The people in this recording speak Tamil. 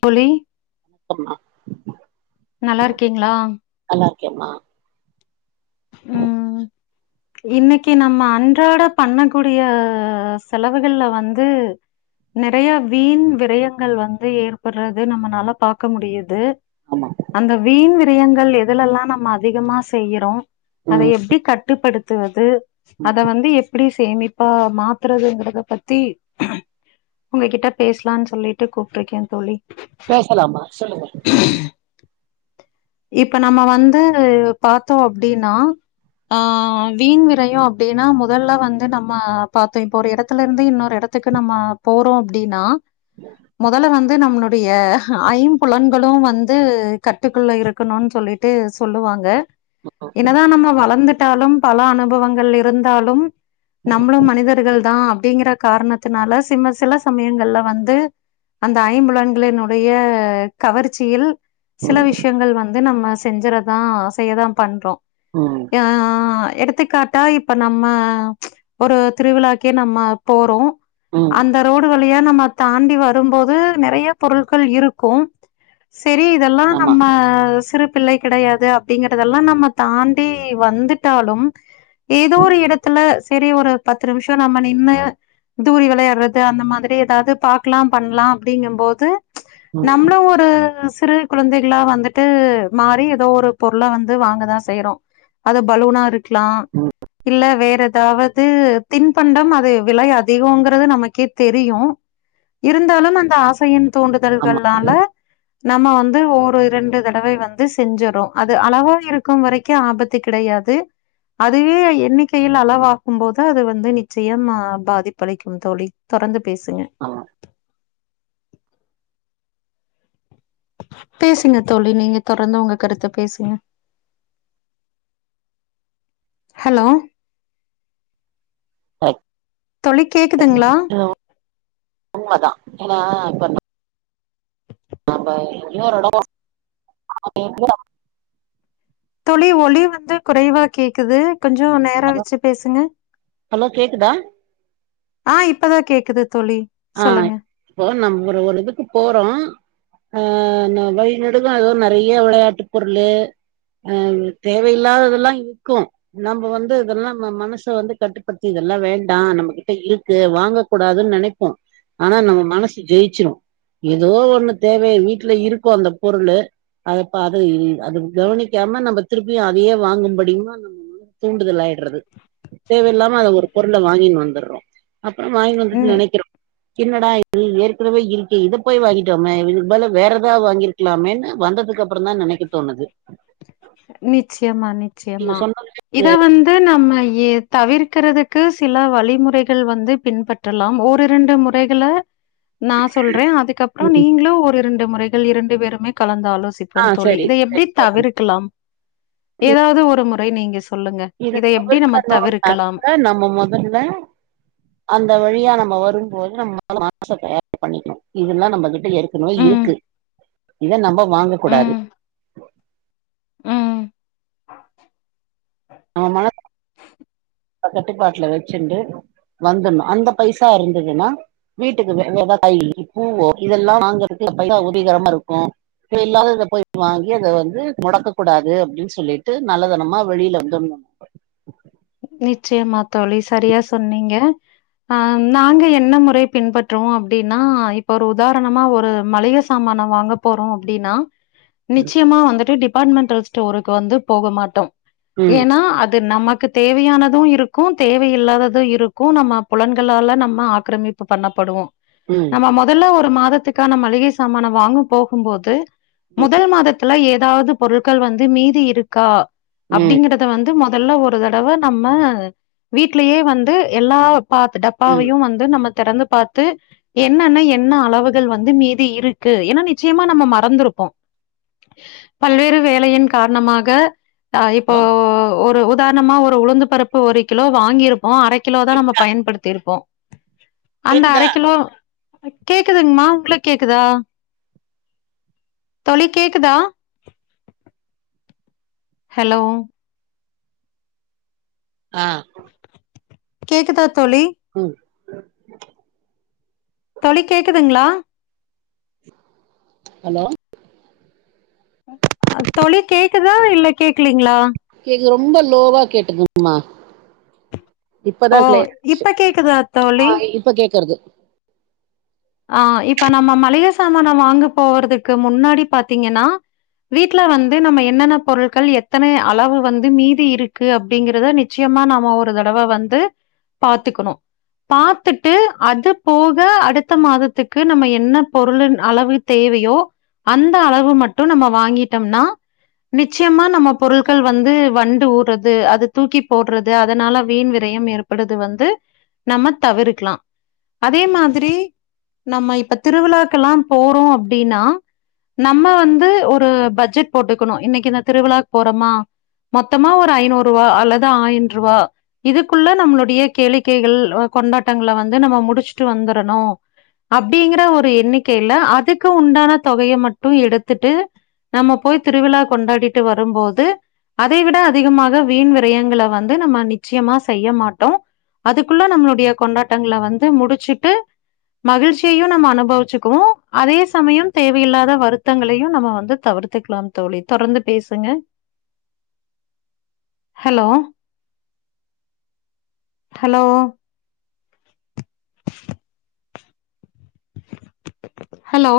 தோழி ஆமா நல்லாருக்கீங்களா நல்லாருக்கேமா உஹம் இன்னைக்கு நம்ம அன்றாட பண்ணக்கூடிய செலவுகள்ல வந்து நிறைய வீண் விரயங்கள் வந்து ஏற்படுறது நம்மனால பாாரக்க முடியுது ஆமா அந்த வீண் வி விரயங்கள் எதுல எல்லாம் நம்ம அதிகமா செய்யிறோம் அதை ம் எப்படி கட் கட்டுப்படுத்துவது ம் அத வந்து எப் இப்படி சேமிப்பா மாத்துறதுங்கறத பத்தி உங்ககிட்ட பேசலான்னு சொல்லிட்டு கூப்பிட்டுருக்கேன் தோழி பேசலாமா சொல்லுங்க இப்ப நம்ம வந்து பார்த்தோம் அப்படின்னா ஆஹ் வீண் விரையும் அப்படின்னா முதல்ல வந்து நம்ம பார்த்தோம் இப்ப ஒரு இடத்துல இருந்து இன்னொரு இடத்துக்கு நம்ம போறோம் அப்படின்னா முதல்ல வந்து வந்து நம்மமுடைய ஐம்புலன்களும் வந்து கற்றுக்கொள்ள இரு இருக்கணும்னு சொல்லிட்டு சொல்லுவாங்க என்னதான் நம்ம வளர்ந்து வலந்துட்டாலும் பல அனுபவங்கள் இருந்தாலும் நம்மளும் மனிதர்கள் தான் அப்படிங்கிற காரணத்தினால சிம சில சமயங்கள்ல வந்து அந்த ஐம்புலன்களினுடைய கவர்ச்சியில் சில ம் விஷயங்கள் வந்து வந்து நம்ம செஞ்சறதான் செய்யதான் பண்றோம் ம் ஆஹ் எடுத் எடுத்துக்காட்டா இப்ப நம்ம ச் ஒரு திருவிழாக்கே நம்ம போறோம் ம் அந்த ரோடு வழி யா நம்ம தாண்டி வரும்போது நெறையா பொருட்கள் இருக்கும் சரி இதெல்லாம் ஆமா நம்ம பிள்ளை கெடையாது அப்படிங்கறதெல்லாம் நம்ம தாண்டி வந்துட்டாலும் ஏதோ ம் ஒரு இடத்துல சரி ஒரு பத்து நிமிஷோ நம்ம நின்னு தூரி விளையாடுறது அந்த மாதிரி ஏதாவது பாக்கலாம் பண்லாம் அப்டிங்கும் போது ச் ம் நம்மளும் ஒரு சிறு குழந்தைகளா வந்துட்டு மாறி ஏதோ ஒரு பொருள வந்து வாங்கதான் செய்யறோம் அது பலூனா இருக் லாம் ம் இல்ல வே ற ஏதாவது தின்பண்டம் அது விலை அதிகம்ங்கிறது நமக்கே தெரியும் இருந்தாலும் அந்த ஆசையின் ஆமா தூண்டுதல்கள்னால நம்ம வந்து ஒரு இரண்டு தடவை வந் து செஞ்சரோம் அது அளவா இருக்கும் வரைக்கும் ஆபத்து கிடையாது. அதுவே எண்ணிக்கையில் அளவாகும் போது அது வந்து நிச்சயம் பாதிப்பளிக்கும் தோழி தொடர்ந்து பேசுங்க ஆமா பேசுங்க தோழி நீங்க தொடர்ந்து உங்க கருத்த பேசுங்க. ஹலோ அ தோழி கேக்குதுங்களா? உண்மதான் அப்ப அப்பண்ணா அப்ப இன்னோரு எடம் [inaudible] தோழி ஒலி வந்து குறைவா கேக்குது. கொஞ்சோ நேரா வச்சு பேசுங்க ஹலோ கேக்குதா ஆஹ் இப் இப்பதான் கேக்குது. தோழி. ஆஹ் சொல்லுங்க. இப்போ நம்ம ஒரு இதுக்கு போறோம் ஆஹ் வழிநெடுக அதுவும் நெறைய விளையாட்டு பொருளு அஹ் தேவையில்லாததெல்லாம் இருக்கு நம்ம வந்து இதெல்லாம் மனச வந்து கட்டுப்படுத்தி இதெல்லாம் வேண்டாம் நம்மகிட்ட இருக்கு வாங்கக் கூடாதுன்னு நெனைப் போ ஆனா நம்ம மனசு ஜெயிச்சிறும் ஏதோ ஒண்ணு தேவை வீட்ல இருக்கும் அந்த பொருளு அதைப்ப அது அது கவனிக்காம நம்ம திருப்பியும் அதையே வாங்கும்படியமா நம்ம மனசு தூண்டுதல் ஆயிடுறது தேவையில்லாம அத ஒரு பொருளை வாங்கின்னு வந்தற்றோம். அப்புறம் வாங்கி ம். வந்துட்டு நெனைக்கறோம் என்னடா இது ஏற்கனவே இருக்கே இத போய் வாங்கிட்டோமே இதுக்கு பதிலா வேற எதா வாங்கிருக்கலாமேன்னு வந்ததுக்கு அப்புறம் தான் நெனைக்க தோணுது. நிச்சயமா நீங்க நிச்சயமா இத வந்து நம்ம எ தவிர் க்கறதுக்கு சில வழிமுறைகள் வந்து பின்பற்றலாம் ஓ இரண்டு முறைகள நான் சொல்றேன் அதுக்கப்புறம் சொன்னது நீங்களும் ஒரு இரண்டு முறைகள் இரண்டு பேருமே கலந்து ஆ ஆலோசிப்போம் தோழி சரி இத எப்டி சரி சொல்லுங்க. தவிர்கலாம் இ ஏதாவது ஒரு முறை நீங்க சொல்லுங்க. இத எப்படி நம்ம தவிர்க்கலாம்? தவிர்க்கணும்னாக்க நம்ம முதல்ல அந்த வழியா நம்ம வரும் போது நம்ம [unintelligible] பண்ணிக்கணும் இதெல்லாம் நம்மகிட்ட ஏற்கனவே ம், இருக்கு. இத நம்ம வாங்க கூடாது. ம், ம். நம்ம மன கட்டுப்பாட்டுல வச்சுண்டு வந்துணும் அந்த பைசா இருந்ததுன்னா வீட்டுக்கு எதா காய் பூவோ இதெல்லாம் வாங்கறக்குல பைசா உரிகரமா இருக்கும். இல்லாதத போய் வாங்கி அத வந்து முடக்க கூடாது அப்படின்னு சொல்லிட்டு நல்லதனமா வெளியில தருனு நிச்சயமா தோழி சரியா சொன்னீங்க. அஹ் நாங்க என்ன முறை பின்பற்றுவோம் அப்படின்னா இப்ப ஒரு உதாரணமா ஒரு மளிகை சாமானம் வாங்க போறோம் அப்படின்னா நிச்சயமா வந்துட்டு டிபார்ட்மென்ண்டல் ஸ்டோருக்கு வந்து போக மாட்டோம். ம் ஏன்னா அது நமக் தேவையானதும் இருக்கும் தேவையில்லாததும் இருக்கும் நம்ம புலன்களால நம்ம ஆக்கிரமிப்பு பண்ணப்படுவோம். ம் நம்ம முதல்ல ஒரு மாத த்துக்கான மளிகை சாமான வாங்க போகும்போது முதல் மாதத்துல எது அதாவது பொருட்கள் வந்து மீதி இருக்கா ம் அப்டிங்கறத வந்து மொ தல்ல ஒரு ரு தடவே நம்ம வீட்லயே வந்து எல்லா பாத்து ம் டப்பாவையு வந்து நம்ம தெறந்து பாத்து என்னன்ன என்ன அளவுகள் வந்து மீது இருக்கு ஏன்னா நிச்சயமா நம்ம மறந்துருப்போ பல்வேறு வேலையின் கார்ணமாக ஆ இப்போ ஹலோ ஓ ஒரு உ தார்ணம்மா ஒரு உளுந்து பருப்பு ஒரு கிலோ வாங்கியிரு போ அரே கிலோ தா நம்ம கேக்குதா பயன்படுத்தியிருப்போ அந்த கேக்குதா அரே கிலோ கேக்குதுங்கமா உங்களுக் கேக்குதா தோழி கேக்குதா ஹலோ ஆ கேக்குதத் உம் தோழி கேக்குதுங்ளா ஹலோ அ தோழி கேக்குதா இல்ல கேக்லீங்ளா இங்க ரொம்ப லோவா கேட்டுதும்மா ஓ இப்ப கேக்குதா தோழி ஆ இப்ப கேக்குறது ஆ இப்ப நம்ம மளிக சாமான வாங்க போறதுக்கு முன்னாடி பாத்தீங்கன்னா வீட்ல வந்து நம்ம என்னென்ன பொருட்கள் எத்தனை அளவு வந்து மீதி இருக்கு அப்டிங்குறத நிச்சயமா நம்ம ஒரு தடவை வந்து பாத்துக்குணு பாத்துட்டு அது போக அடு த்த மாதத்துக்கு நம்ம என்ன பொருளுன் அளவு தேவயோ அந்த அளவு மட்டு நம்ம வாங்கிட்டோம்னா நிச்சயமா நம்ம பொருட்கள் வந்து வண்டு ஊடுறது அது தூக்கி போடுறது அதனால வீண் விரயம் ஏற்படுது வந்து நம்ம தவிர்க்குலா அதே மாதிரி நம்ம இப்ப திருவிழாக்கல்லா போறோ அப்டின்னா நம்ம வந்து ஒரு பட்ஜெட் போட்டுக்குணு இன்னைக்கு இந்த திருவிழாக்கு போறோமா மொத்தமா ஒரு ஐநூறு ரூபா அல்லது ஆயின் ரூபா இதுக்குள்ள நம்ளுடைய கேளிக்கைகள் கொண்டாட்டங்கள வந்து நம்ம முடிச்சுட்டு வந்துரனு அப்டிங்கிற ஒரு எண்ணிக்கைல அதுக்கு உண்டான தொகைய மட்டு எடுத்துட்டு நம்ம போய் திருவிழா கொண்டாடிட்டு வரும்போது அதை விட அதிகமாக வீண் விரயங்களே வந்து நம்ம நிச்சயமா செய்ய மாட்டோ அதுக்குள்ள நம்மளுடைய கொண்டாட்டங்ள வந்து முடிச்சுட்டு மகிழ்ச்சியையு நம்ம அனுபவிச்சுக்குவோ அதே சமயம் தேவையில்லாத வருத்தங்களையு நம்ம வந்து தவிர்த்துக்லா தோழி தொடர்ந்து பேசுங்க ஹலோ ஹலோ ஹலோ